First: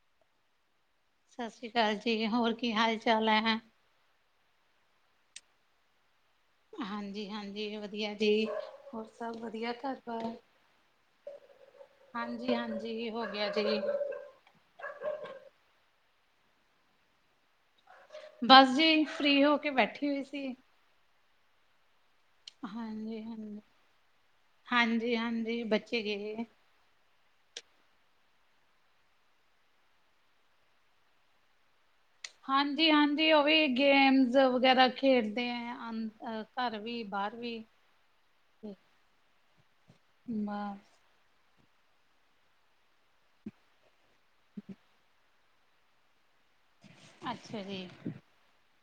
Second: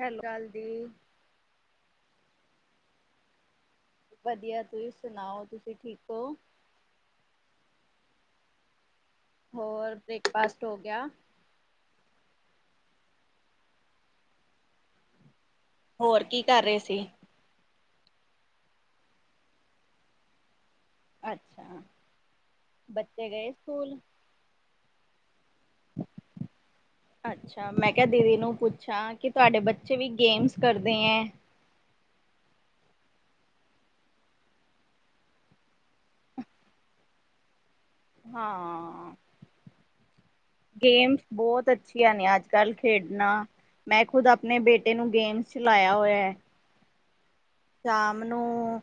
Hello Raj ਦੀ। ਸ਼੍ਰੀ ਅਕਾਲ ਜੀ, ਹੋਰ ਕੀ ਹਾਲ ਚਾਲ ਐ ਹੈ। ਵਧੀਆ, ਤੁਸੀਂ ਸੁਣਾਓ। ਤੁਸੀਂ ਠੀਕ ਹੋ। ਹਾਂਜੀ-ਹਾਂਜੀ ਵਧੀਆ ਜੀ। ਹੋਰ ਸਭ ਵੱਧੀਆ ਹੋਰ ਘਰ ਬਾਰ, ਬ੍ਰੇਕਫਾਸਟ ਹੋ ਗਿਆ ਹਾਂਜੀ ਹਾਂਜੀ ਹੋ ਗੇਆ ਜੀ। ਹੋਰ ਕੀ ਕਰ ਰਏ ਸੀ? ਬਸ ਜੀ ਫ੍ਰੀ ਹੋ ਕੇ ਬੈਠੀ ਹੋਈ ਸੀ‌। ਅੱਛਾ, ਬੱਚੇ ਗਏ ਸਕੂਲ? ਹਾਂਜੀ ਹਾਂਜੀ, ਬੱਚੇ ਗਏ। ਅੱਛਾ, ਮੈਂ ਕੇਆ ਦੀਦੀ ਨੂੰ ਪੁੱਛਾਂ ਕਿ ਤੁਆਡੇ ਬੱਚੇ ਵੀ ਗੇਮਸ ਕਰਦੇ ਐ। ਹਾਂਜੀ ਹਾਂਜੀ, ਓ ਵੀ ਗੇਮਸ ਵਗੈਰਾ ਖੇਡਦੇ ਐ, ਅ ਘਰ ਵੀ ਬਾਰ ਵੀ। ਹਾਂ ਗੇਮਸ ਬੋਤ ਅੱਛੀਆਂ ਨੇ ਅੱਜ -ਕੱਲ ਖੇਡਣਾ, ਮੈਂ ਖੁਦ ਆਪਣੇ ਬੇਟੇ ਨੂੰ ਗੇਮਸ ਚਲਾਏਆ ਹੋਏਆ। ਅੱਛਾ ਜੀ। ਹ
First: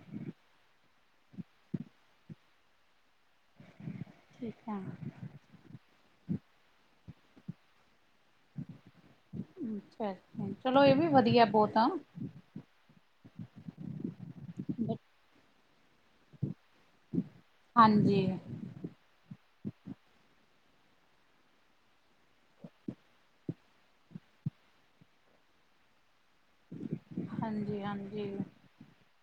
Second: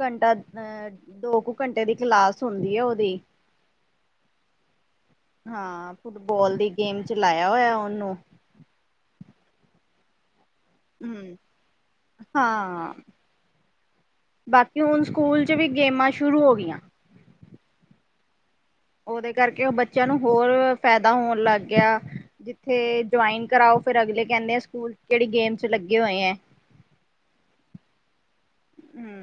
ਘੰਟਾ ਅਹ ਦੋ ਕੁ ਘੰਟੇ ਦੀ ਕਲਾਸ ਹੁੰਦੀ ਐ ਓਦੀ। ਠੀਕ ਆ। ਹਾਂ ਫੁੱਟਬਾਲ ਦੀ ਗੇਮ ਚ ਲਾਏਆ ਹੋਏਆ ਓਨੂੰ। ਅੱਛਾ -ਅੱਛਾ ਚਲੋ, ਏ ਵੀ ਹਮ ਵੱਧੀਆ ਬੋਤ ਆ। ਹਾਂ, ਬਾਕੀ ਹੁਣ ਸਕੂਲ ਚ ਵੀ ਗੇਮਾਂ ਸ਼ੁਰੂ ਹੋ ਗਈਆਂ। ਹਾਂਜੀ। ਓਦੇ ਕਰਕੇ ਓ ਬੱਚੇਆਂ ਨੂੰ ਹੋਰ ਫੈਦਾ ਹੋਣ ਲੱਗ ਗੇਆ। ਜਿੱਥੇ ਜੁਆਇਨ ਕਰਾਓ ਫਿਰ ਅਗਲੇ ਕੇਂਦੇ ਆ ਸਕੂਲ ਕੇੜੀ ਗੇਮ ਚ ਲੱਗੇ ਹੋਏ ਐ? ਹਾਂਜੀ -ਹਾਂਜੀ। ਹੂੰ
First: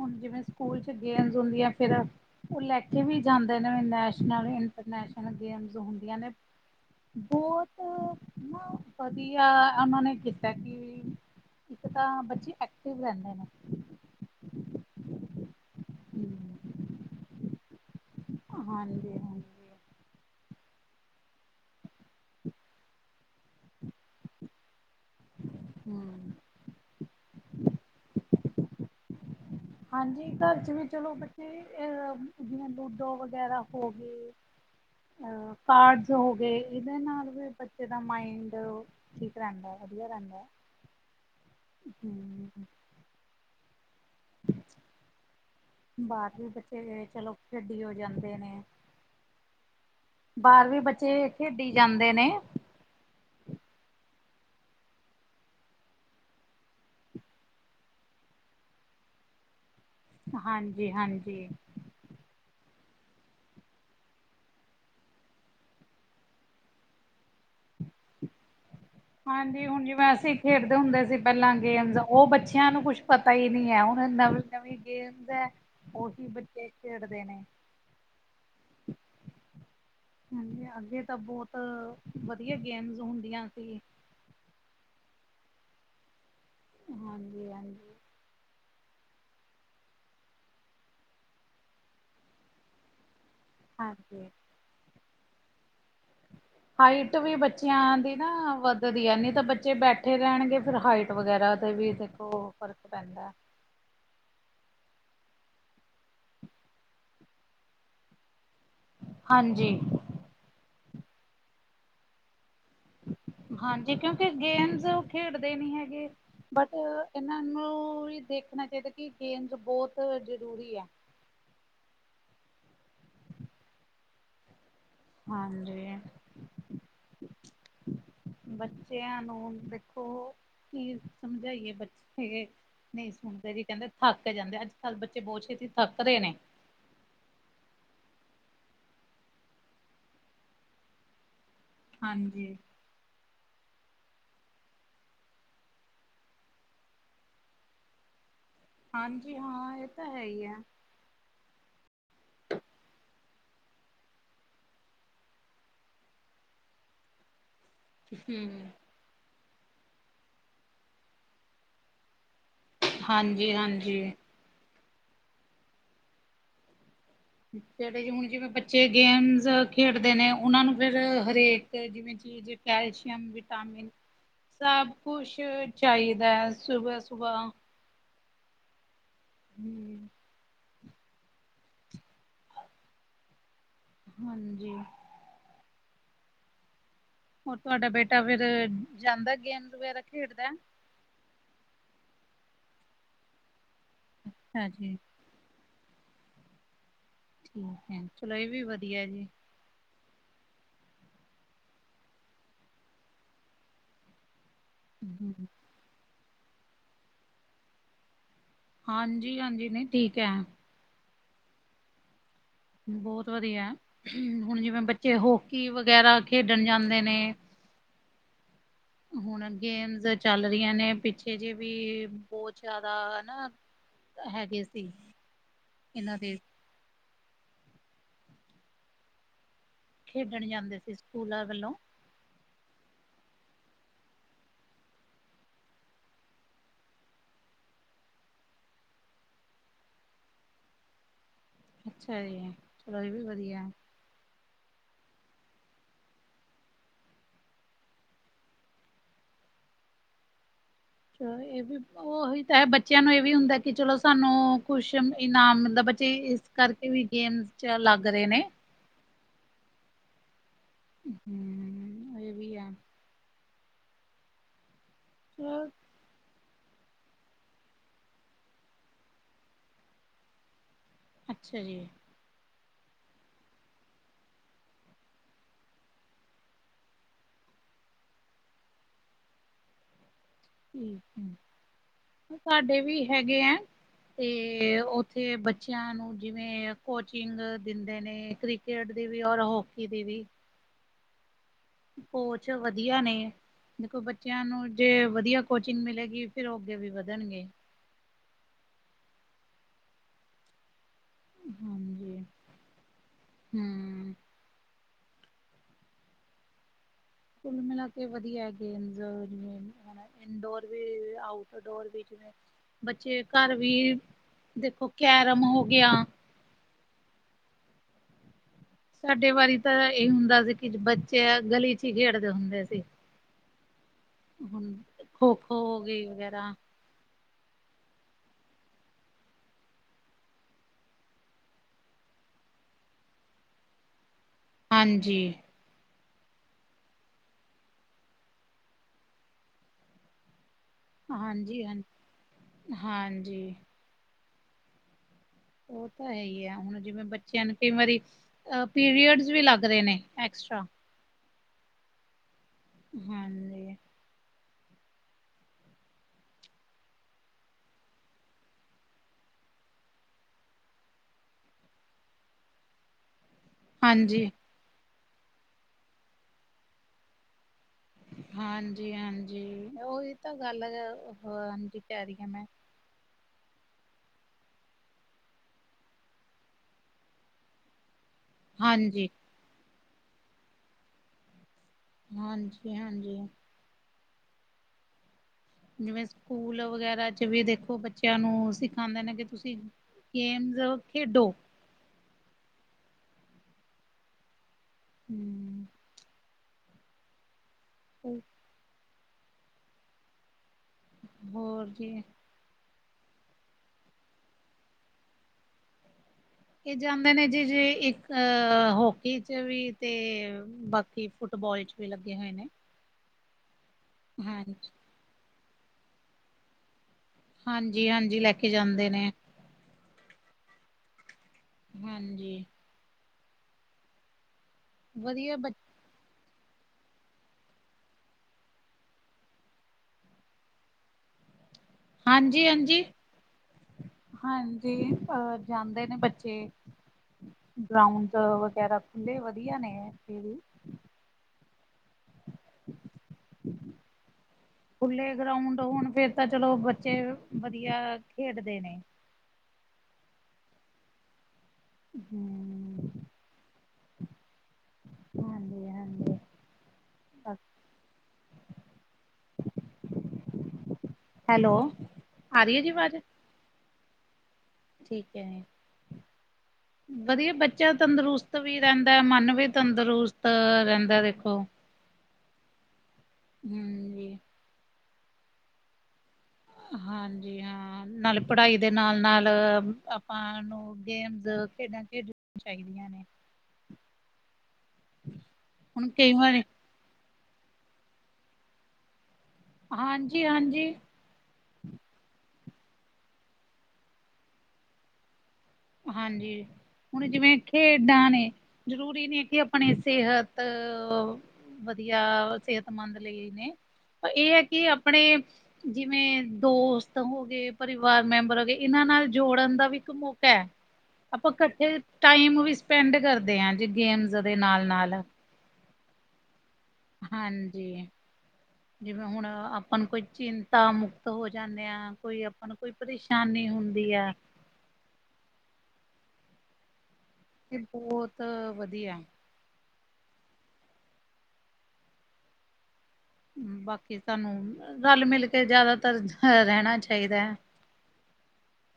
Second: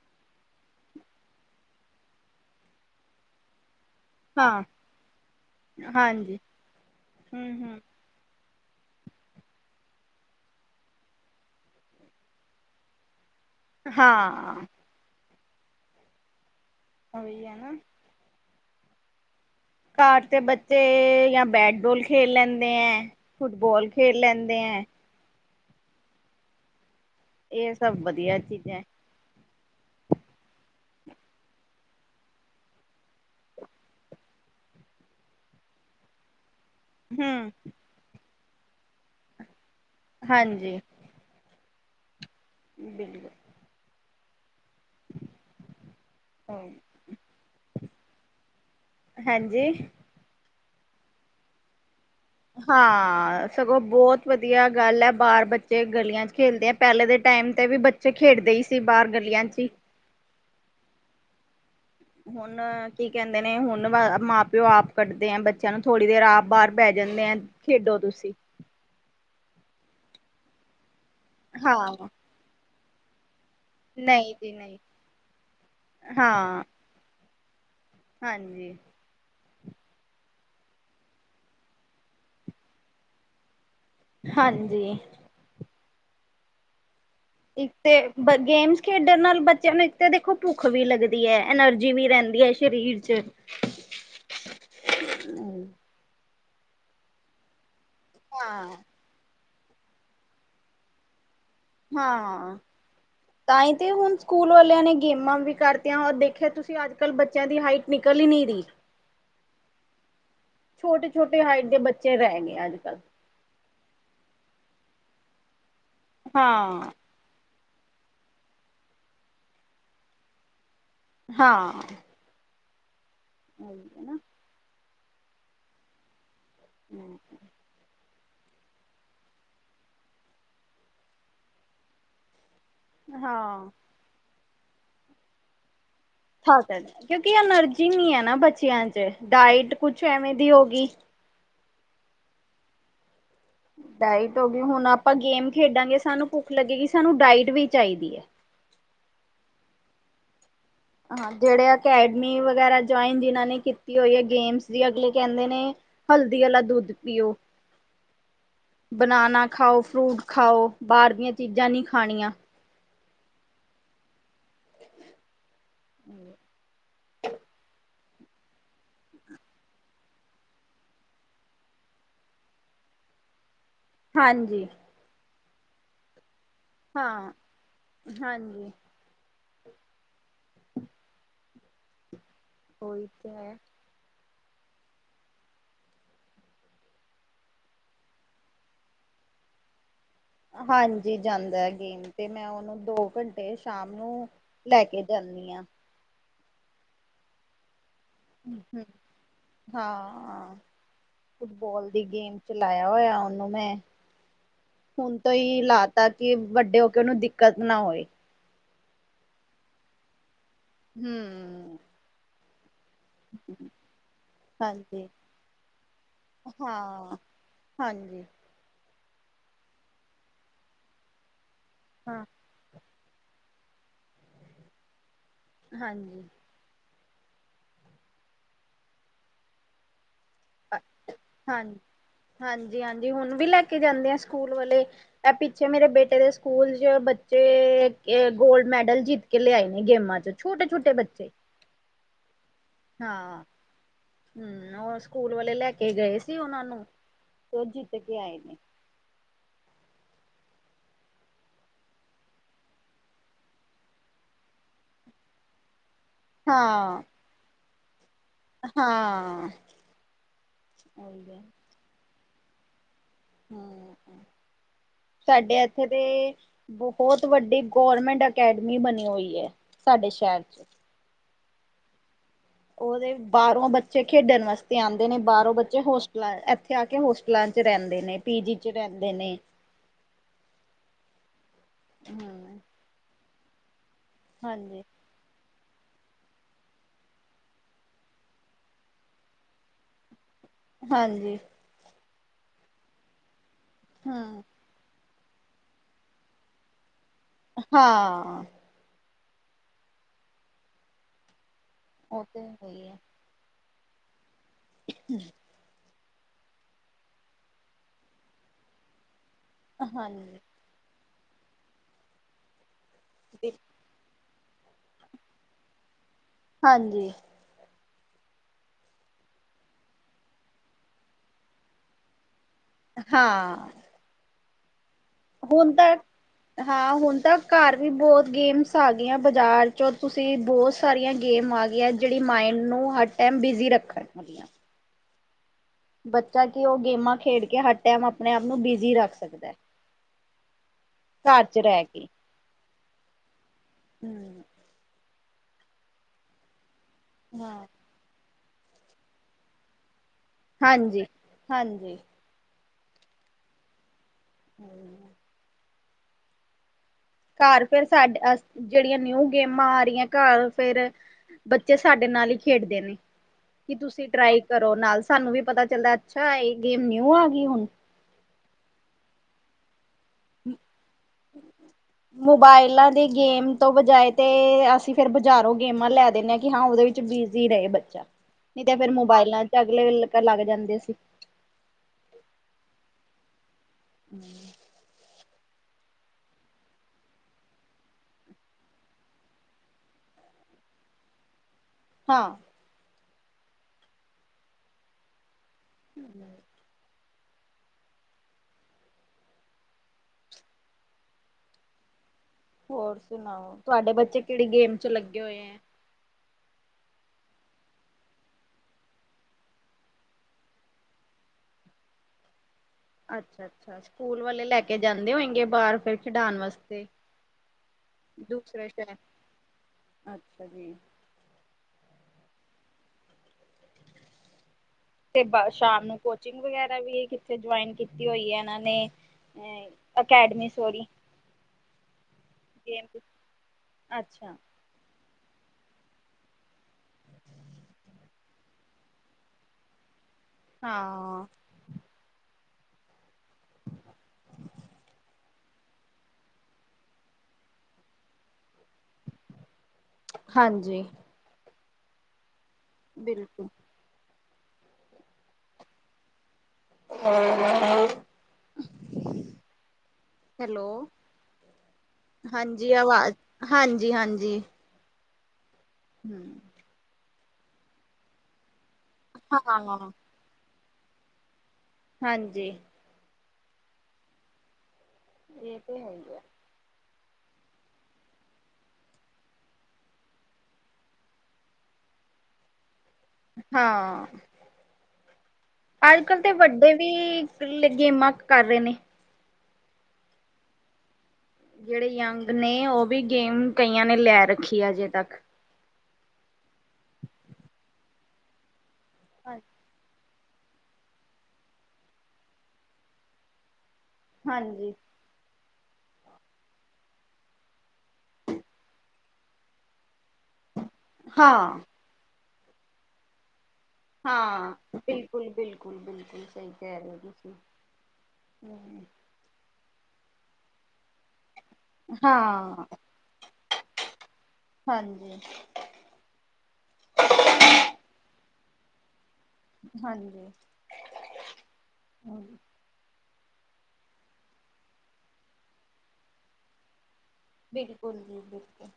ਹੁਣ ਜਿਵੇਂ ਸਕੂਲ ਚ ਗੇਮਸ ਹੁੰਦੀਆਂ, ਫਿਰ ਓ ਲੈਕੇ ਵੀ ਜਾਂਦੇ ਨੇ ਨਾਲ ਨਾਲੇ ਹੁਣ ਹਾਂ ਇੰਟਰਨੈਸ਼ਨਲ ਗੇਮਸ ਹੁੰਦੀਆਂ ਨੇ, ਹਾਂਜੀ ਹਮ ਹਮ ਬੋਤ ਨਾ, ਵੱਧੀਆ ਓਹਨਾਂ ਨੇ ਕੀਤਾ ਕੀ ਇੱਕ ਤਾਂ ਬੱਚੇ ਐਕਟਿਵ ਰੇਂਦੇ ਨੇ ਹਾਂ। ਹੂੰ ਓਈ ਆ ਨਾ। ਹਾਂਜੀ- ਹਾਂਜੀ। ਘਾਰ ਤੇ ਬੱਚੇ ਏ ਜਾਂ ਬੈਟ-ਬੋਲ ਖੇਲ ਲੇਂਦੇ ਐ ਫੁੱਟ-ਬੋਲ ਖੇਲ ਲੈਂਦੇ ਐ ਹੂੰ ਏ ਸਭ ਵੱਧੀਆ ਚੀਜ਼ਾਂ ਏ ਹਾਂਜੀ, ਘਰ 'ਚ ਵੀ ਚਲੋ, ਬੱਚੇ ਏ ਜਿਵੇਂ ਲੂਡੋ ਵਗੈਰਾ ਹੋ ਗਈ ਅ ਕਾਰਡਜ਼ ਹੋ ਗਏ, ਏਦੇ ਨਾਲ ਵੀ ਹਮ ਬੱਚੇ ਦਾ ਮਾਇੰਡ ਠੀਕ ਰੇਂਦਾ ਵੱਧੀਆ ਰੇਂਦਾ ਹਾਂਜੀ ਹੂ ਬਿਲਕੁਲ ਬਾਰ ਵੀ ਬੱਚੇ ਜੇੜੇ ਚਲੋ ਖੇਡੀ ਹੋ ਜਾਂਦੇ ਨੇ। ਹਾਂਜੀ? ਬਾਰ ਵੀ ਬੱਚੇ ਖੇਡੀ ਜਾਂਦੇ ਨੇ। ਹਾਂ ਸਗੋਂ ਬੋਤ ਵੱਧੀਆ ਗੱਲ ਆ ਬਾਰ ਬੱਚੇ ਗਲੀਆਂ 'ਚ ਖੇਲਦੇ ਆ ਪੇਲੇ ਦੇ ਟਾਈਮ ਤੇ ਵੀ ਬੱ 'ਚੇ ਖੇਡਦੇ ਹੀ ਸੀ ਬਾਰ ਗਲੀਆਂ ਈ, ਚੀ ਹਾਂਜੀ-ਹਾਂਜੀ। ਹੁਣ ਕੀ ਕੇਂਦੇ ਨੇ ਹੁਣ ਮਾਂ ਪਿਓ ਆਪ ਕੱਢਦੇ ਆ ਬੱਚੇਆਂ ਨੂੰ ਥੋੜ੍ਹੀ ਦੇਰ ਆਪ ਬਾਹਰ ਬੈ ਜਾਂਦੇ ਆ ਖੇਡੋ ਤੁਸੀਂ। ਹਾਂਜੀ, ਹੁਣ ਜਿਵੇਂ ਅਸੀਂ ਖੇਡਦੇ ਹੁੰਦੇ ਸੀ ਪੈਲਾ ਗੇਮਸ ਹਾਂ ਉਹ ਬੱਚਿਆਂ ਨੂੰ ਕੁਛ ਪਤਾ ਈ ਨੀ ਆ ਹੁਣ ਨਹੀਂ ਜੀ ਨਹੀਂ ਨਵੀਂ-ਨਵੀਂ ਗੇਮਸ ਆ ਉਹੀ ਹਾਂ ਬੱਚੇ ਖੇਡਦੇ ਨੇ। ਹਾਂਜੀ। ਹਾਂਜੀ, ਅੱਗੇ ਤਾਂ ਬੋਤ ਵਧੀਆ ਗੇਮਸ ਹੁੰਦੀਆਂ ਸੀ। ਹਾਂਜੀ। ਹਾਂਜੀ ਇੱਕ ਤੇ ਹਾਂਜੀ। ਬ ਗੇਮਸ ਖੇਡਣ ਨਾਲ ਬੱਚਿਆਂ ਨੂੰ ਇੱਕ ਤੇ ਦੇਖੋ ਭੁੱਖ ਵੀ ਲੱਗਦੀ ਐ ਐਨਰਜੀ ਵੀ ਰੇੰਦੀ ਐ ਸ਼ਰੀਰ ਚ। ਹਾਂਜੀ। [unintelligible] ਹਾਈਟ ਵੀ ਬੱਚਿਆਂ ਦੀ ਨਾ ਹਾਂ ਵੱਧਦੀ ਆ ਨੀ ਤੇ ਬੱਚੇ ਬੈਠੇ ਰਹਿਣਗੇ ਫਿਰ ਹਾਈਟ ਵਗੈਰਾ ਤੇ ਵੀ ਦੇਖੋ ਫ਼ਰਕ ਪੈਂਦਾ। ਤਾ ਈ ਤੇ ਹੁਣ ਸਕੂਲ ਵਾਲਿਆਂ ਨੇ ਗੇਮਾਂ ਵੀ ਕਰਤੀਆਂ ਦੇਖਿਆ ਤੁਸੀਂ ਅੱਜ-ਕੱਲ ਬੱਚਿਆਂ ਦੀ ਹਾਈਟ ਨਿਕਲ ਹੀ ਨੀ ਰੀ। ਹਾਂਜੀ। ਛੋਟੇ-ਛੋਟੇ ਹਾਈਟ ਦੇ ਬੱਚੇ ਰੈ ਗੇ ਅੱਜ-ਕੱਲ। ਹਾਂਜੀ, ਕਿਉਂਕਿ ਗੇਮਸ ਓ ਖੇਡਦੇ ਨੀ ਹੈਗੇ ਬਟ ਹਾਂ ਇਹਨਾਂ ਨੂੰ ਵੀ ਦੇਖਣਾ ਚਾਈਦਾ ਕਿ ਗੇਮਸ ਬੋਤ ਜ਼ਰੂਰੀ ਐ। ਹਾਂ। ਹਨਾ। ਹਾਂਜੀ। [unintelligible] ਬੱਚਿਆਂ ਨੂੰ ਦੇਖੋ ਕੀ ਸਮਝਾਈਏ ਬੱਚੇ ਨੀ ਸੁਣਦੇ ਜੀ ਹਾਂ ਕਹਿੰਦੇ ਥੱਕ ਜਾਂਦੇ, ਅੱਜ-ਕੱਲ ਬੱਚੇ ਬੋਤ ਛੇਤੀ ਥੱਕ ਰੇ ਨੇ। ਆ ਭੇ ਕਿਉਂਕਿ ਅਨਰਜੀ ਨੀ ਹੈ ਨਾ ਬੱਚਿਆਂ ਚ ਡਾਇਟ ਕੁਛ ਐਵੇਂ ਦੀ ਹੋ ਗੀ। ਹਾਂਜੀ। ਡਾਇਟ ਹੋ ਗੀ ਹੁਣ ਆਪਾਂ ਗੇਮ ਖੇਡਾਂਗੇ ਸਾਨੂੰ ਭੁੱਖ ਲੱਗੇਗੀ ਸਾਨੂੰ ਡਾਇਟ ਵੀ ਚਾਈਦੀ ਐ। ਹਾਂਜੀ ਹਾਂ ਏ ਤਾਂ ਹੈ ਈ ਆ। ਹਾਂ ਜੇੜੇ ਅਕੈਡਮੀ ਵਗੈਰਾ ਜੁਇਨ ਜਿਨਾਂ ਨੇ ਕਿ ਤੀ ਹੋਈ ਐ ਗੇਮਸ ਦੀ ਅਗਲੇ ਕੇਂਦੇ ਨੇ ਹਲਦੀ ਆਲਾ ਦੁੱਧ ਪੀਓ। ਹੂੰ। ਬਨਾਨਾ ਖਾਓ, ਫਰੂਟ ਖਾਓ ਬਾਰ ਦੀਆਂ ਚੀਜ਼ਾਂ ਨੀ ਖਾਣੀਆ। ਹਾਂਜੀ-ਹਾਂਜੀ [inaudible] ਜੇਵੇ ਕੀ ਹੁਣ ਜਿਵੇਂ ਬੱਚੇ ਗੇਮਸ ਖੇਡਦੇ ਨੇ ਉਨਾਂ ਨੂੰ ਫਿਰ ਹਰੇਕ ਜਿਵੇਂ ਚ ਕੈਲਸ਼ੀਅਮ, ਵਿਟਾਮਿਨ ਹਾਂਜੀ। ਸਭ ਕੁਛ ਚਾਈਦਾ। ਹਾਂ ਹਾਂਜੀ। ਹਮ ਉਈ ਤੇ ਐ। ਹਾਂਜੀ। ਹੋਰ ਤੁਹਾਡਾ ਬੇਟਾ ਫੇਰ ਜਾਂਦਾ ਗੇਮ ਵਗੈਰਾ ਖੇਡਦਾ। ਹਾਂਜੀ ਜਾਂਦਾ ਗੇਮ ਤੇ ਮੈਂ ਉਹਨੂੰ ਦੋ ਘੰ ਤੇ ਸ਼ਾਮ ਨੂੰ ਲੈ ਹਾਂਜੀ ਕੇ ਜਾਣੀ ਆ। ਠੀਕ ਐ ਚਲੋ ਏ ਵੀ ਹਮ। ਵਧੀਆ ਐ ਜੀ। ਹਾਂ ਫੁੱਟਬੋਲ ਦੀ ਗੇਮ ਚ ਲਾਇਆ ਹੋਇਆ ਓਨੂੰ ਮੈਂ। ਹੁਣ ਤੋਂ ਹਮ ਹੀ ਲਾਤਾ ਕਿ, ਵੱਡੇ ਹੋ ਕੇ ਉਹਨੂੰ ਦਿੱਕਤ ਨਾ ਹੋਵੇ ਹਾਂਜੀ- ਹਾਂਜੀ, ਨਹੀਂ ਠੀਕ ਐ ਹਮ ਬਹੁਤ ਵਧੀਆ। ਹੁਣ ਜਿਵੇਂ ਹਾਂਜੀ, ਬੱਚੇ ਹੋਕੀ ਵਗੈਰਾ ਖੇਡਣ ਜਾਂਦੇ ਹਾਂ, ਨੇ ਹਾਂਜੀ। ਹੁਣ ਗੇਮਸ ਚੱਲ ਰਹੀਆਂ ਨੇ, ਪਿੱਛੇ ਜੇ ਵੀ ਹਾਂ, ਬਹੁਤ ਜ਼ਿਆਦਾ ਨਾ ਹੈਗੇ ਸੀ। ਇਹਨਾਂ ਹਾਂਜੀ ਦੇ ਖੇਡਣ ਜਾਂਦੇ ਸੀ। ਸਕੂਲਾਂ ਵੱਲੋਂ ਹਾਂਜੀ-ਹਾਂਜੀ, ਹੁਣ ਵੀ ਲੈ ਕੇ ਜਾਂਦੇ ਆ। ਸਕੂਲ ਵਾਲੇ ਇਹ ਪਿੱਛੇ, ਮੇਰੇ ਬੇਟੇ ਦੇ ਸਕੂਲ ਚ, ਬੱਚੇ ੲਹ ਗੋਲਡ ਮੈਡਲ ਜਿੱਤ ਕੇ ਲਿਆਏ ਨੇ ਗੇਮਾਂ ਚ, ਛੋਟੇ-ਛੋਟੇ ਬੱਚੇ ਅੱਛਾ ਜੀ। ਚਲੋ ਇਹ ਵੀ ਹਾਂ। ਵਧੀਆ ਹਮ, ਉਹ ਸਕੂਲ ਵਾਲੇ ਲੈ ਕੇ ਗਏ ਸੀ ਉਹਨਾਂ ਨੂੰ, ਤੇ ਉਹ ਜਿੱਤ ਕੇ ਆਏ ਨੇ। ਇਹ ਵੀ ਉਹੀ ਤਾਂ ਹੈ। ਬੱਚਿਆਂ ਨੂੰ ਇਹ ਵੀ ਹੁੰਦਾ ਕਿ ਚਲੋ, ਸਾਨੂੰ ਕੁਛ ਇਨਾਮ ਮਿਲਦਾ ਬੱ ਚੇ ਇਸ ਕਰਕੇ ਹਾਂ ਵੀ ਗੇਮਸ ਚ, ਲੱਗ ਰਹੇ ਨੇ। ਹਾਂ। ਉਹੀ ਹਮ ਹਮ, ਤੁਹਾਡੇ ਚਲੋ ਇੱਥੇ ਤੇ ਬਹੁਤ ਵੱਡੀ ਗੌਰਮੈਂਟ ਅਕੈਡਮੀ ਬਣੀ ਹੋਈ ਐ। ਸਾਡੇ ਸ਼ਹਿਰ ਚ ਅੱਛਾ ਜੀ। ਉਹਦੇ ਬਾਹਰੋਂ ਬੱਚੇ ਖੇਡਣ ਵਾਸਤੇ ਆਦੇ ਨੇ, ਬਾਹਰੋਂ ਬੱਚੇ ਹੋਸਟਲ ਇੱਥੇ ਆ ਕੇ ਹੋਸਟ ਸਕੂਲਾਂ ਚ ਰਹਿੰਦੇ ਨੇ, ਪੀਜੀ ਚ, ਰਹਿੰਦੇ ਨੇ। ਹਮ ਤੁਹਾਡੇ ਵੀ ਹੈਗੇ ਐ। ਤੇ ਹਾਂਜੀ ਉ ਇੱਥੇ ਬੱਚਿਆਂ ਨੂੰ ਜਿਵੇਂ ਕੋਚਿੰਗ ਦਿੰਦੇ ਨੇ, ਕ੍ਰਿਕਟ ਦੀ ਵੀ ਔਰ ਹੋਕੀ ਦੀ ਵੀ ਹਾਂਜੀ। ਕੋਚ ਵਧੀਆ ਨੇ, ਦੇਖੋ ਹਮ ਬੱਚਿਆਂ ਨੂੰ ਜੇ ਵਧੀਆ ਕੋਚਿੰਗ ਮਿਲੇਗੀ। ਫੇਰ ਉਹ ਅੱਗੇ ਵੀ ਵਧਣਗੇ। - ਹਾਂ। ਹਮ ਉਹ ਤੇ ਹੈ ਈ ਹੈ ਹਮ [inaudible] ਕੁੱਲ ਮਿਲਾ ਕੇ ਵਧੀਆ। ਐਗੇ ਇਜਿ ਹਾਂਜੀ ਇੰਡੋਰ ਵੀ ਆਊਟਡੋਰ ਵੀ, ਜਿਵੇਂ ਬੱਚੇ ਘਰ ਵੀ ਦੇਖੋ, ਕੈਰਿਮ ਹੋ ਗਿਆ। ਹਾਂਜੀ। ਸਾਡੇ ਵਾਰੀ ਤਾਂ ਇਹ ਹੁੰਦਾ ਸੀ। ਕਿ ਬੱਚੇ ਗਲੀ 'ਚ ਹੀ ਖੇਡਦੇ ਹੁੰਦੇ ਸੀ। ਹਾਂ ਖੋ- ਖੋ ਹੁਣ ਹੋ ਤਾਂ ਗਈ ਵਗੈਰਾ। ਹਾਂ, ਹੁਣ ਤਾਂ ਘਰ ਵੀ ਬਹੁਤ ਗੇਮਸ ਆ ਗਈਆਂ। ਬਾਜ਼ਾਰ 'ਚ ਤੁਸੀਂ ਬਹੁਤ ਸਾਰੀਆਂ ਗੇਮ ਆ ਗਈਆ। ਜਿਹੜੀਆ ਮਾਇੰਡ ਨੂੰ ਹਰ ਟਾਈਮ ਬਿਜ਼ੀ ਰੱਖਣ। ਹਾਂਜੀ। ਬੱਚਾ ਕਿ, ਉਹ ਗੇਮਾਂ ਖੇਡ ਕੇ ਹਰ ਟੈਮ ਆਪਣੇ ਆਪ ਨੂੰ ਬਿਜੀ ਰੱਖ ਸਕਦਾ। ਘਰ ਚ ਹਾਂਜੀ ਹਨ ਹਾਂਜੀ ਇਧਰ ਆਇਆ ਨਾ ਉਹ ਤੇ ਹੈ ਹੀ ਆ। ਹੁਣ ਜਿਵੇਂ, ਬੱਚਿਆਂ ਨੂੰ ਹਾਂ। ਕਈ ਵਾਰੀ ਪੀਰੀਅਡਸ ਵੀ ਲੱਗ ਰਹੇ ਨੇ। ਐਕਸਟਰਾ ਹਾਂਜੀ ਹਾਂਜੀ ਹਾਂਜੀ ਹੋਰ ਯਾ ਘਰ ਫਿਰ ਸਾਡੇ ਅਸ ਜਿਹੜੀਆਂ ਨਿਊ ਗੇਮਾਂ ਆ ਰਹੀਆਂ ਘਰ ਫਿਰ ਬੱਚੇ ਸਾਡੇ ਨਾਲ ਹੀ ਖੇਡਦੇ ਨੇ। ਕੀ ਤੁਸੀਂ ਹਾਂਜੀ ਟਰਾਈ ਕਰੋ ਨਾਲ। ਸਾਨੂੰ ਵੀ ਪਤਾ ਚੱਲਦਾ ਅੱਛਾ, ਇਹ ਗੇਮ ਨਿਊ ਆ ਗਈ ਹੁਣ। ਹਾਂਜੀ ਹਾਂਜੀ, ਉਹੀ ਤਾਂ ਗੱਲ ਹਾਂਜੀ ਕਹਿ ਰਹੀ ਹਾਂ ਮੈਂ। ਮੋਬਾਇਲਾਂ ਦੀ ਗੇਮ ਤੋਂ ਬਜਾਏ ਤੇ ਅਸੀਂ ਫਿਰ ਬਾਜ਼ਾਰੋਂ ਗੇਮਾਂ ਲੈ ਦਿੰਦੇ ਹਾਂ, ਕਿ ਹਾਂ ਉਹਦੇ ਵਿੱਚ ਬਿਜ਼ੀ ਰਹੇ ਬੱਚਾ, ਨਹੀਂ ਤੇ ਫਿਰ ਹਾਂਜੀ, ਮੋਬਾਇਲਾਂ 'ਚ ਅਗਲੇ ਲੱਗ ਜਾਂਦੇ ਸੀ। ਹਾਂਜੀ ਹਾਂਜੀ [inaudible] ਜਿਵੇਂ, ਸਕੂਲ ਵਗੈਰਾ ਚ ਵੀ ਦੇਖੋ, ਬੱਚਿਆਂ ਨੂੰ ਸਿਖਾਉਂਦੇ ਨੇ ਕਿ ਤੁਸੀਂ ਗੇਮਸ ਆ ਖੇਡੋ। ਹਾਂ। [unintelligible] [unintelligible] [unintelligible] ਹੋਰ ਕਿਵੇਂ ਹੋਰ ਸੁਣਾਓ, ਤੁਹਾਡੇ ਬੱਚੇ ਕਿਹੜੀ ਗੇਮ 'ਚ ਲੱਗੇ ਹੋਏ ਐ? ਇਹ ਜਾਂਦੇ ਨੇ ਜੀ ਜੇ ਇੱਕ ਹੋਕੀ 'ਚ ਵੀ ਤੇ ਬਾਕੀ ਫੁੱਟਬਾਲ 'ਚ ਵੀ ਲੱਗੇ ਹੋਏ ਨੇ। ਅੱਛਾ -ਅੱਛਾ, ਸਕੂਲ ਵਾਲੇ ਹਾਂਜੀ, ਲੈ ਕੇ ਜਾਂਦੇ ਹੋਏਗੇ ਬਾਹਰ ਫਿਰ ਖਿਡਾਣ ਵਾਸਤੇ। ਹਾਂਜੀ ਹਾਂਜੀ, ਲੈ ਕੇ ਦੂਸਰੇ ਜਾਂਦੇ ਸ਼ਹਿਰ ਨੇ। ਅੱਛਾ ਜੀ। ਹਾਂਜੀ ਤੇ ਇੱਕ ਵਧੀਆ ਵਾਰ ਬ ਸ਼ਾਮ ਨੂੰ ਕੋਚਿੰਗ ਵਗੈਰਾ ਵੀ ਕਿਤੇ ਜੁਆਇਨ ਕੀਤੀ ਹੋਈ ਆ ਇਹਨਾਂ ਨੇ। ਅ ਅਕੈਡਮੀ ਸੋਰੀ ਹਾਂਜੀ ਹਾਂਜੀ, ਗੇਮ ਅੱਛਾ ਹਾਂਜੀ ਜਾਂਦੇ ਨੇ ਬੱਚੇ। ਗਰਾਉਂਡ ਵਗੈਰਾ ਖੁੱਲੇ ਵਧੀਆ ਨੇ ਇਥੇ ਹਾਂ। ਖੁੱਲੇ ਗਰਾਉਂਡ ਹੋਣ ਫਿਰ ਤਾਂ ਚਲੋ ਬੱਚੇ ਵਧੀਆ ਖੇਡਦੇ ਨੇ। ਹਾਂਜੀ [unintelligible] ਬਿਲਕੁਲ। ਹਾਂਜੀ -ਹਾਂਜੀ। [unintelligible] ਹੈਲੋ ਹੈਲੋ ਆ ਰਹੀ ਹੈ ਜੀ ਹਾਂਜੀ ਆਵਾਜ਼ ਹਾਂਜੀ- ਹਾਂਜੀ। ਠੀਕ ਹੈ। ਹੂੰ,,, ਵਧੀਆ ਬੱਚਾ ਤੰਦਰੁਸਤ ਵੀ ਰਹਿੰਦਾ ਮਨ ਵੀ ਹਾਂ ਤੰਦਰੁਸਤ ਆ ਰਹਿੰਦਾ ਦੇਖੋ। ਹਾਂਜੀ। ਹੂੰ। ਜੀ ਏਹ ਤੇ ਹੈ ਈ ਐ। ਹਾਂਜੀ ਹਾਂ। ਨਾਲੇ ਪੜ੍ਹਾਈ ਦੇ ਨਾਲ-ਨਾਲ ਆਪਾਂ ਨੂੰ ਗੇਮਸ ਖੇਡਾਂ ਖੇਡ ਚਾਈਦੀਆਂ ਨੇ। ਹਾਂ। [unintelligible] ਅੱਜ-ਕੱਲ ਤੇ ਵਾਰੀ ਵੱਡੇ ਵੀ ਲਗ ਗੇਮਾਂ ਕਰ ਰੇ ਨੇ। ਹਾਂਜੀ-ਹਾਂਜੀ। ਜਿੜੇ ਯੰਗ ਨੇ ਓਵੀ ਗੇਮ ਕਈਆਂ ਨੇ ਲੈ ਰੱਖੀ ਅਜੇ ਤੱਕ ਹਾਂਜੀ, ਹੁਣ ਜਿਵੇਂ ਖੇਡਾਂ ਨੇ ਜ਼ਰੂਰੀ ਨੀ ਕਿ ਅਪਣੀ ਸੇਹਤ ਤ ਓ, ਵਧੀਆ ਸਿਹਤਮੰਦ ਲਈ ਨੇ ਪਰ ਐ ਕਿ ਹਾਂਜੀ ਆਪਣੇ, ਜਿਵੇਂ ਦੋਸਤ ਹੋ ਗਏ। ਪਰਿਵਾਰ ਮੈਂਬਰ ਹੋਗੇ ਏਨਾਂ ਨਾਲ ਜੋੜਨ ਦਾ ਵੀ ਇੱਕ ਮੌਕਾ ਐ। ਆਪਾਂ ਹਾਂ ਕੱਠੇ ਟਾਈਮ ਵੀ ਸਪੈਂਡ ਕਰਦੇ ਆ ਜੀ ਗੇਮਜ਼ ਦੇ ਹਾਂ ਨਾਲ-ਨਾਲ ਬਿਲਕੁਲ ਬਿਲਕੁਲ ਸਈ। ਹਾਂਜੀ, ਹਮ ਜਿਵੇਂ ਹੁਣ ਆਪਾਂ ਨੂੰ ਕੋਈ ਚਿੰ ਤਾ ਮੁਕਤ ਹੋ ਜਾਂਦੇ ਆ ਕੋਈ ਆਪਾਂ ਨੂੰ ਹਾਂ ਕੋਈ ਪਰੇਸ਼ਾਨੀ ਹੁੰਦੀ ਆ। ਹਾਂਜੀ। ਕਿ ਬੋਤ ਵਧੀਆ। ਹਾਂਜੀ, ਹਾਂ। ਬਾਕੀ ਸਾਨੂੰ ਰਾਲ-ਮੇਲ ਕੇ ਜ਼ਿਆਦਾਤਰ ਰੈਂਨਾ ਚਾਈਦਾ ਏ। ਬਿਲਕੁਲ ਜੀ ਬਿਲਕੁਲ।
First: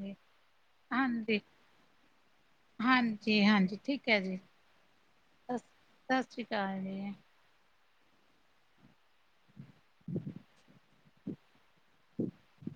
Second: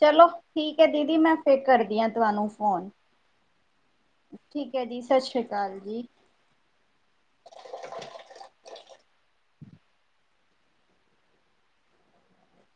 ਚਲੋ ਠੀਕ ਐ ਦੀਦੀ ਮੈਂ ਹਾਂਜੀ, ਫੇਰ ਕਰਦੀ ਆ ਤੁਆਨੂੰ ਫੋਨ। ਹਾਂਜੀ ਹਾਂ ਠੀਕ ਐ ਜੀ ਸਾਸ ਸ੍ਰੀ ਕਾਲ ਜੀ। ਸਾਸ ਸ਼੍ਰੀ ਕਾਲ ਜੀ। [unintelligible] [unintelligible]